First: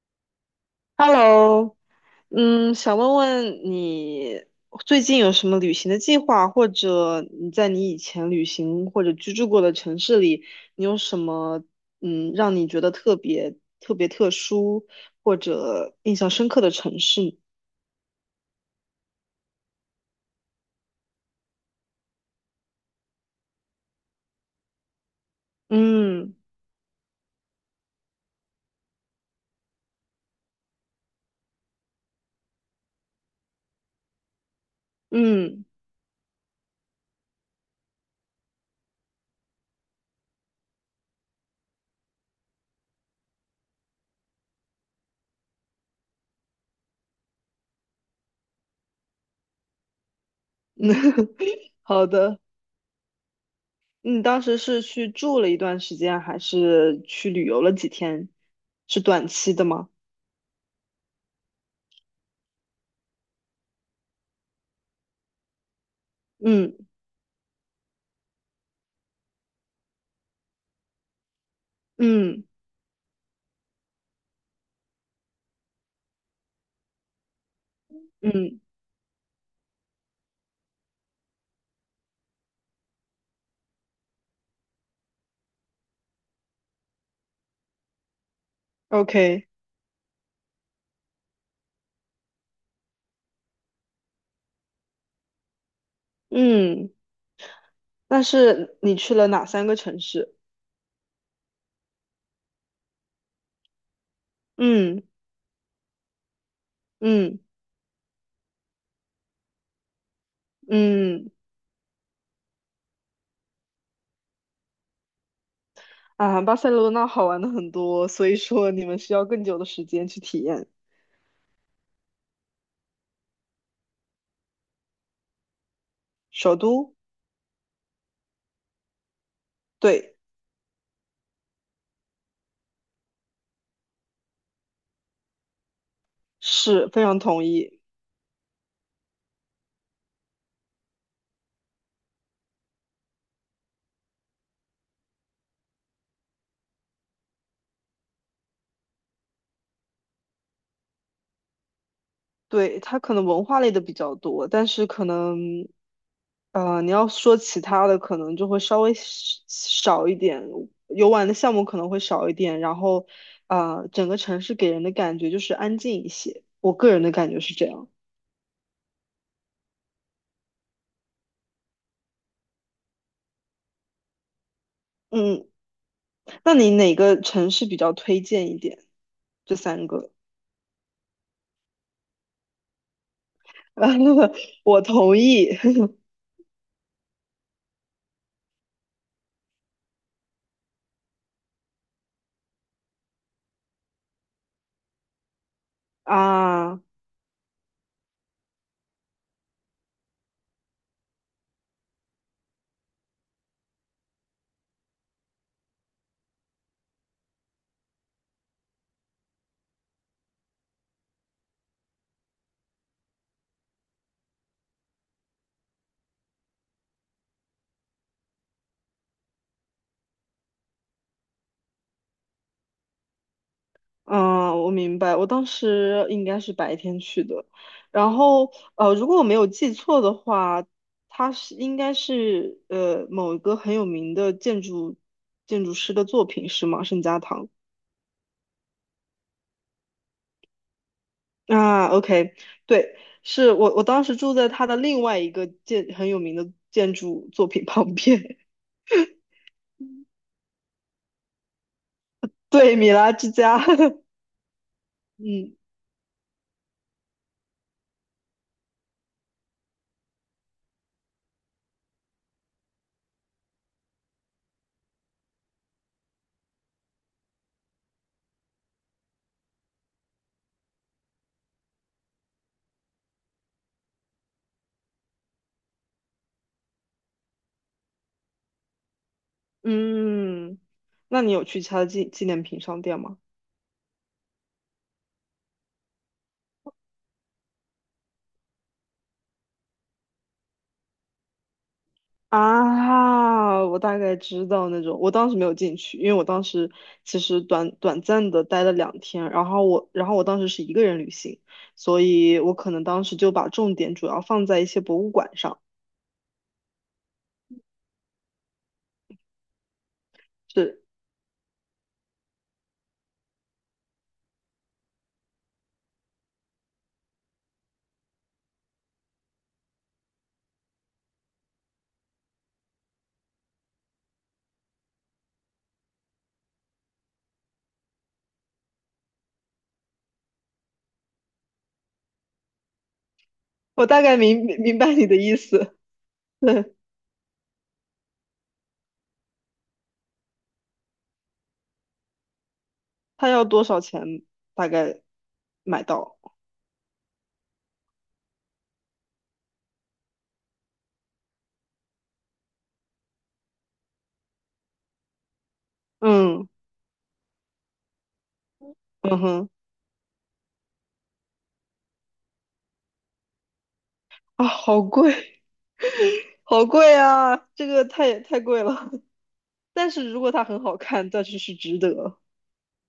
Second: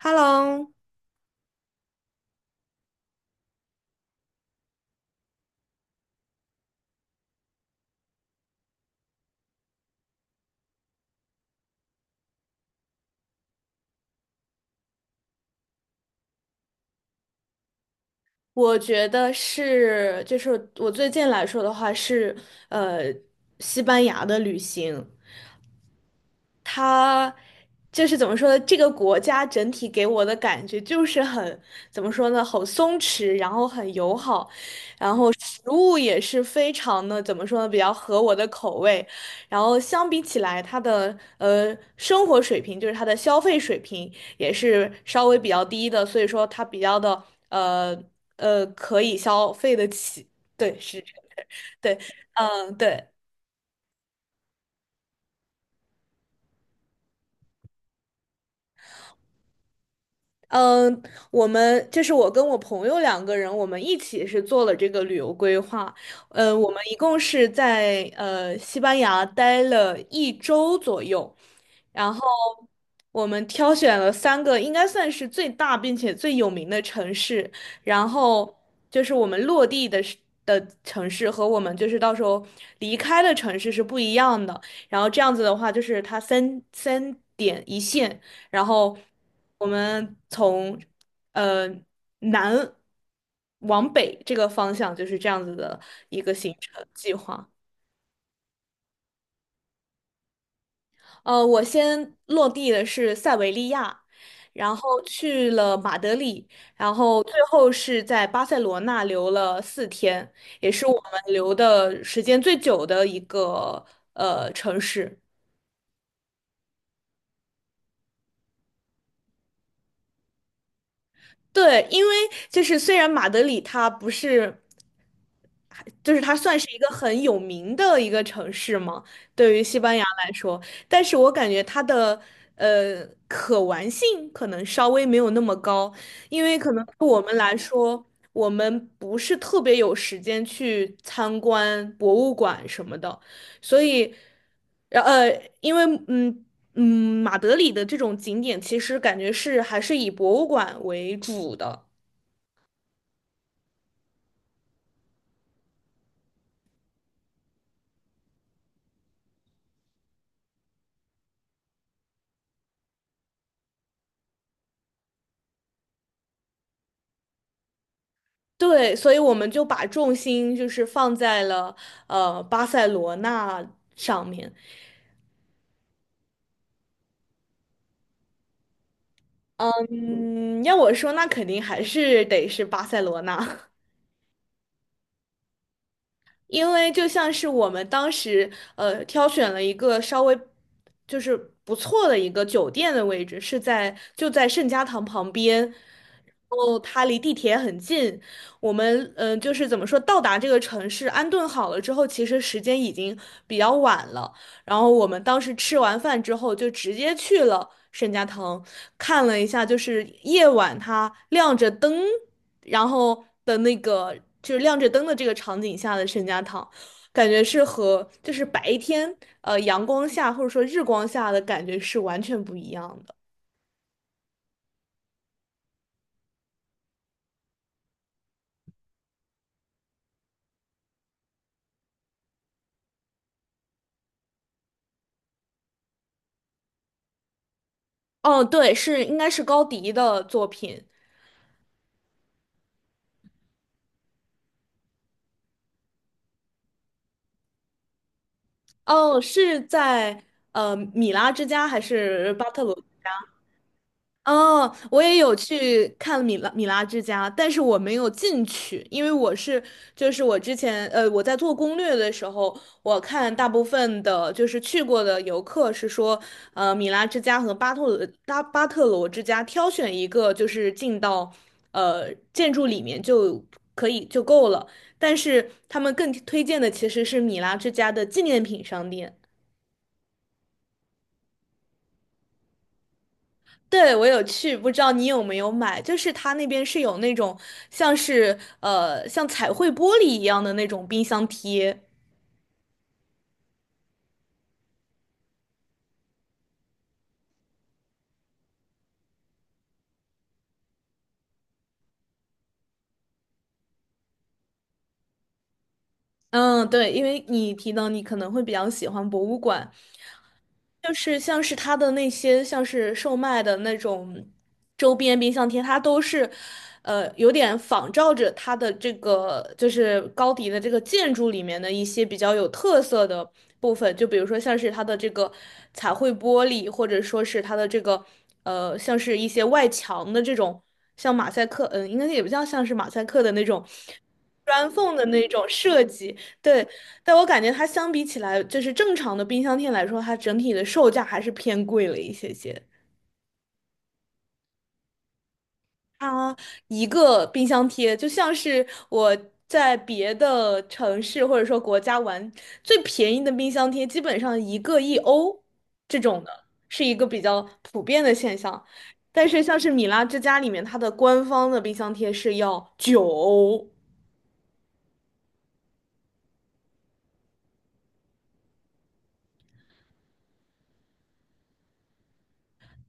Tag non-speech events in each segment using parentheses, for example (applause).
Hello，Hello，想问问你最近有什么旅行的计划，或者你在你以前旅行或者居住过的城市里，你有什么让你觉得特别特别特殊或者印象深刻的城市？我觉得是，就是我最近来说的话是，呃，西班牙的旅行，嗯它就是怎么说呢？这个国家整体给我的感觉就是很，怎么说呢？很松弛，然后很友好，然后食嗯，物也是非常的，怎么说呢？比较合我的口味。然后相比起来，它的生活水平，就是它的消费水平也是稍微比较低的，所以说它比较的呃可以消费得起。对，是，(laughs) 对，好的。嗯，对。你当时是去住了一段时间，还是去旅游了几天？是短期的吗？嗯，我们就是我跟我朋友两个人，我们一起是做了这个旅游规划。嗯，我嗯们一共是在西班牙待了一周左右，然后嗯我们挑选了三个应该算是最大并且最有名的城市，然后嗯就是我们落地的是的城市和我们就是到时候离开的城市是不一样的。然后这样子的话，就是它三点一线。然后，OK，我们从呃南往北这个方向就是这样子的一个行程嗯。计划。但是你去了哪三个城市？我先落地的是塞维利亚，然后嗯去了马德里，然后最嗯后是在巴塞罗那留了4天，也是我嗯们留的时间最久的一个城市。啊，巴塞罗那好玩的很多，所以说你们需要更久的时间去体验。对，因为就是虽然马德里它不是。就是它首算是一个都，很有名的一个城市嘛，对于西班牙对，来说，但是我感觉它的可玩性可能稍微没有那么高，因为可能是非对常我们同来意。说，我们不是特别有时间去参观博物馆什么的，所以，然呃，因为嗯。嗯，马德里的这种景点其实感觉是还是以博物馆为主的，对，它可能文化类的比较多，但是可能，你要说其他的，可能就会稍微少少一点，游玩的项目可能会少一点，然后，整个城市给人的感觉就是安静一些，我个人的感觉是这样。对，所以我们就把重心就是放在了巴塞罗那上面。嗯。那你哪个城市比较推荐一点？这三个，嗯，要我说，那肯定还是得是巴塞罗那。(laughs) (laughs) 我同意 (laughs) 因为就像是我们当时挑选了一个稍微就是不错的一个酒店的位置，是在就在圣家堂旁边，然后啊，它离地铁很近。我们就是怎么说，到达这个城市安顿好了之后，其实时间已经比较晚了。然后我们当时吃完饭之后，就直接去了圣家堂，看了一下，就是夜晚它亮着灯。然后的那个就是亮着灯的这个场景下的圣家堂，感觉是和就是白天阳光下或者说日光下的感觉是完全不一样的。嗯，我明白。我当时应该是白天去的，然后如果我没有记错的话，它是应该是某一个很有名的建筑师的作品是吗？圣家堂哦，对，是应该是高迪的作品。啊，OK，对，是我当时住在他的另外一个很有名的建筑作品旁边，哦，是在米拉之家还 (laughs) 是巴特罗？对，米拉之家，(laughs) 哦，我也有嗯。去看米拉之家，但是我没有进去，因为我是就是我之前我在做攻略的时候，我看大部分的就是去过的游客是说，米拉之家和巴特罗之家挑选一个就是进到建筑里面就可以就够了，但是他们更推荐的其实是米拉之家的纪念品商店。嗯，那你有去其他的纪念品商店吗？对，我有去，不知道你有没有买？就是他那边是有那种像是像彩绘玻璃一样的那种冰箱贴。啊，我大概知道那种，我当时没有进去，因为我当时其实短暂的待了两天，然后我当时是一个人旅行，所以我可能当时就把重点主要放在一些博物馆上。嗯，对，因为你提到你可能会比较喜欢博物馆，是，就是像是它的那些像是售卖的那种周边冰箱贴，它都是，有点仿照着它的这个就是高迪的这个建筑里面的一些比较有特色的部分，就比如说像是它的这个彩绘玻璃，或者说是它的这个像是一些外墙的这种像马赛克，应该也不叫像是马赛克的那种 我大概 (laughs) 砖明白缝的你的那意种思，设计，(laughs) 对，对，但我感觉它相比起来，就是正常的冰箱贴来说，它整体的售价还是偏贵了一些些。他要多少钱大概买到？它一个冰箱贴就像是我在别的城市或者说国家玩，最便宜的冰箱贴基本上一个1欧这种的，嗯是一个比较普遍的现象。嗯但是哼，像是米拉之家里面，它的官方的冰箱贴是要9欧。啊，好贵，好贵啊，这个太贵了。但是如果它很好看，那就是值得。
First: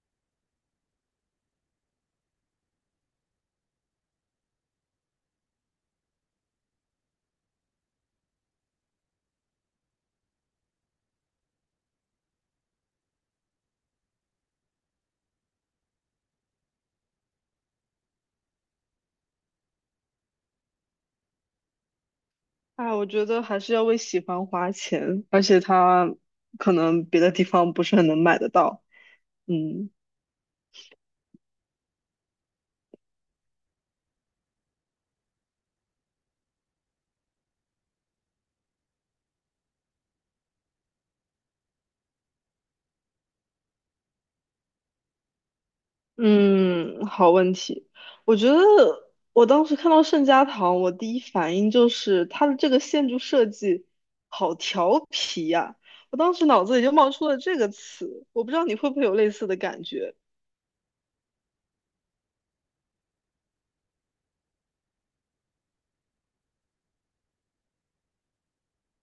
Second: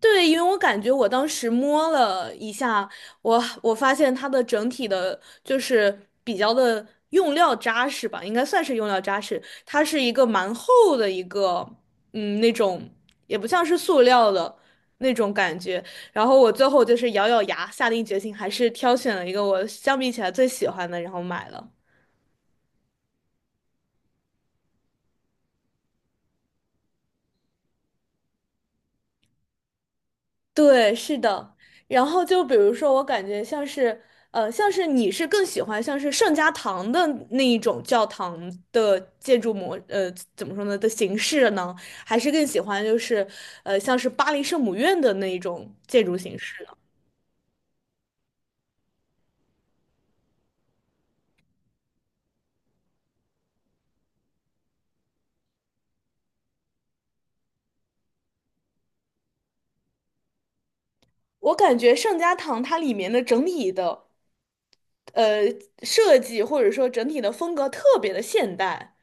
对，因为我感觉我当时摸了一下，我发现它的整体的，就是比较的用料扎实吧，应该算是用料扎实。它是一个蛮厚的一个，嗯，那种也不像是塑料的那种感觉。然后我最后就是咬咬牙，下定决心，还是挑选了一个我相比起来最喜欢的，然后买了。哎，我觉得还是要为喜欢花钱，而且它可能别的地方不是很能买得到。嗯对，是的。然后就比如说，我感觉像是，像是你是更喜欢像是圣家堂的那一种教堂的建筑模，怎么说呢的形式呢？还是更喜欢就是，像是巴黎圣母院的那一种建筑形式呢？嗯，好问题。我觉得我当时看到圣家堂，我第一反应就是它的这个建筑设计好调皮呀、我当时脑子里就冒出了这个词，我不知道你会不会有类似的感觉。我感觉圣家堂它里面的整体的，呃，设计或者说整体的风格特别的现代。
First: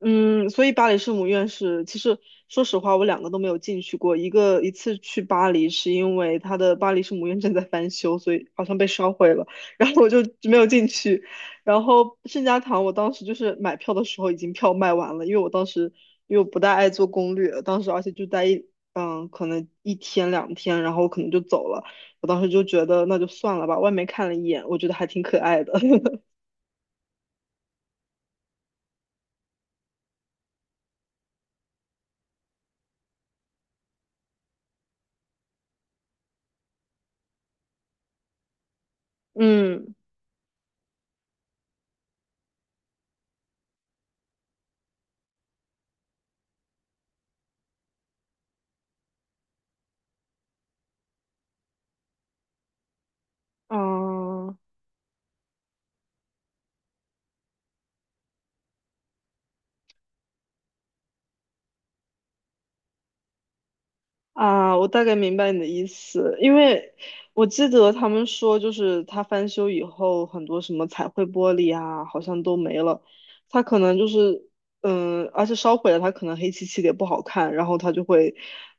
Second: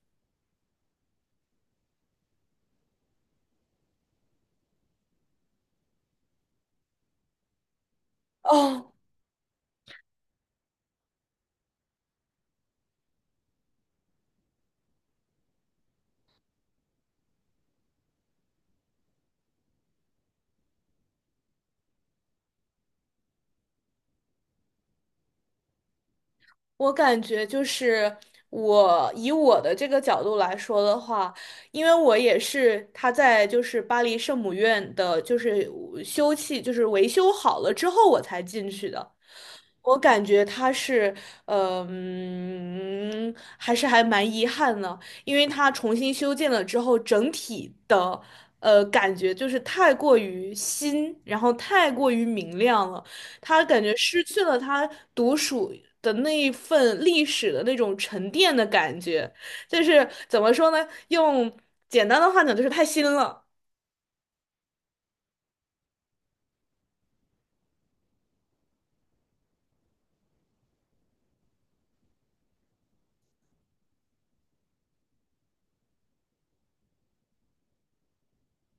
嗯，所以巴黎圣母院是，其实说实话，我两个都没有进去过。一次去巴黎是因为它的巴黎圣母院正在翻修，所以 (laughs) 好像被哦，烧毁了，(laughs) 然后我就没有进去。然后圣家堂，我当时就是买票的时候已经票卖完了，因为我不大爱做攻略，当时而且就待一可能一天两天，然后我可能就走了。我当时就觉得那就算了吧，外面看了一眼，我觉得还挺可爱的。(laughs) 我感觉就是我以我的这个角度来说的话，因为我也是他在就是巴黎圣母院的，就是修葺就是维修好了之后我才进去的。嗯我感觉他是，还是还蛮遗憾的，因为他重新修建了之后，整体的，感觉就是太过于新，然后太过于明亮了，他感觉失去啊。了他独属的那一份历史的那种沉淀的感觉，就是怎么说呢？用简单的话讲，就是太新了。啊，我大概明白你的意思，因为我记得他们说，就是它翻修以后，很多什么彩绘玻璃啊，好像都没了。它可能就是，而且烧毁了，它可能黑漆漆的也不好看，然后他就会，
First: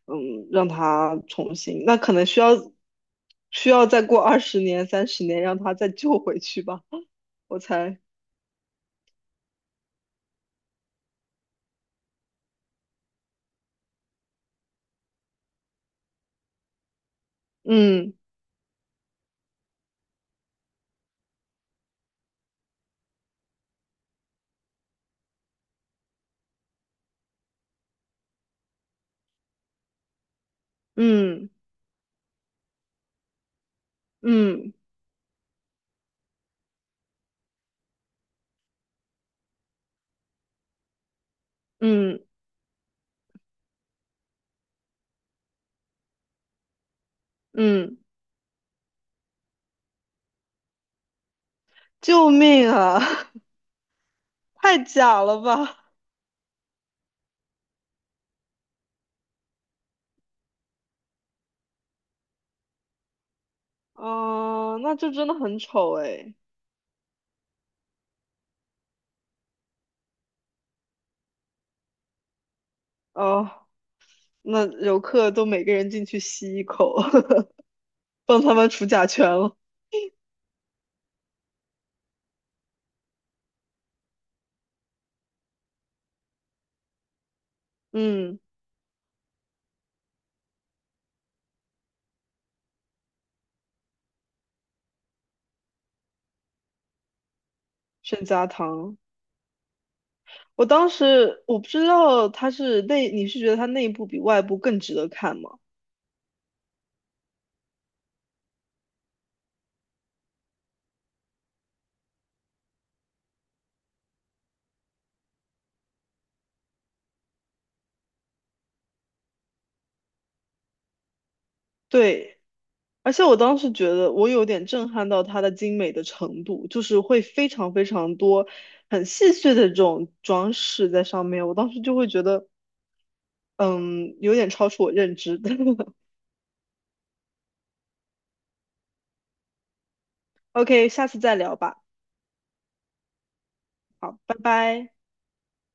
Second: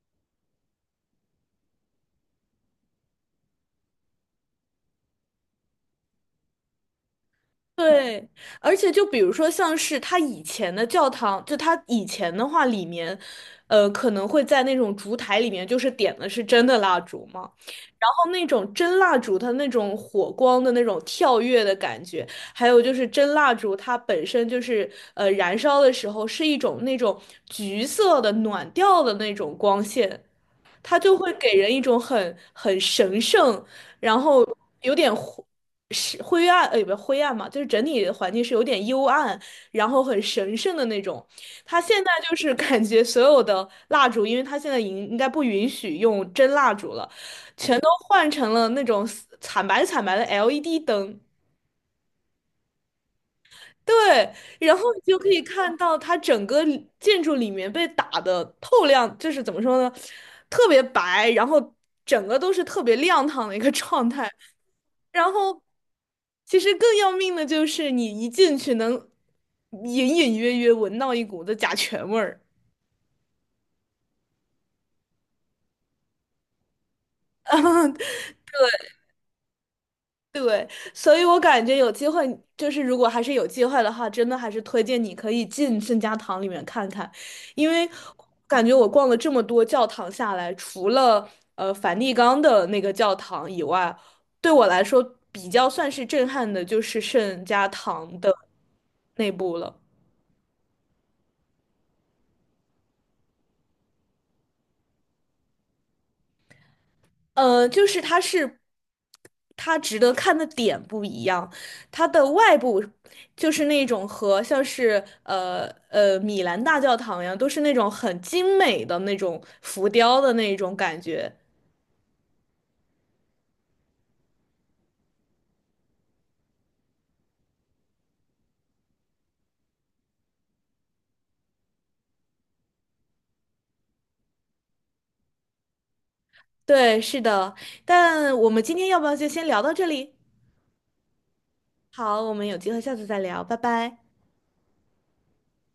让它重新，那可能需要再过20年、30年，让它再救回去吧，我猜。对，而且就比如说，像是他以前的教堂，就他以前的话，里面，可能会在那种烛台里面，就是点的是真的蜡烛嘛，然嗯后那种真蜡烛，它那种火光的那种跳跃的感觉，还有就是真蜡烛，它本身就是燃烧的时候是一种那种橘色的暖调的那种光线，它就会嗯给人一种很神圣。然后嗯有点灰是灰暗，也不是灰暗嘛，就是整体的环境是有点幽暗，然后很神圣的那种。它现在嗯就是感觉所有的蜡烛，因为它现在应该不允许用真蜡烛了，全都嗯，换成了那种惨白惨白的 LED 灯。救命啊！(laughs) 对，然太后你就假可以了看吧！到它整个建筑里面被打的透亮，就是怎么说呢，特别白，然后整个都是特别亮堂的一个 (laughs) 状态。哦，那就真然的很后，丑哎。其实更要命的就是你一进去能隐隐约约闻到一股子甲醛味儿。哦，那游客都每个人进去吸一口，(laughs) (laughs) 帮他们除甲醛了。对，所以我感觉有机会，就是如果还是有机会的话，真的还是推荐你可以进圣家堂里面看看，因为嗯，感觉我逛了这么多教堂下来，除了梵蒂冈的那个教堂以外，对我来说比较算是震撼的，就是圣家堂圣的家堂，内部了。我当时我不知道它是内，你是觉得它内部比外部更值得看吗？就是它是它值得看的点不一样，它的外部就是那种和像是米兰大教堂一样，都是那种很精美的那种浮雕的那种感觉。对，而且我当时觉得我有点震撼到它的精美的程度，就是会非常非常多很细碎的这种装饰在上面，我当时就会觉得，嗯，有点超出我认知的。(laughs) 对，是的，但我们今天要不要就先聊到这里？OK，下次再聊吧。好，我们有机会下次再聊，拜拜。好，拜拜。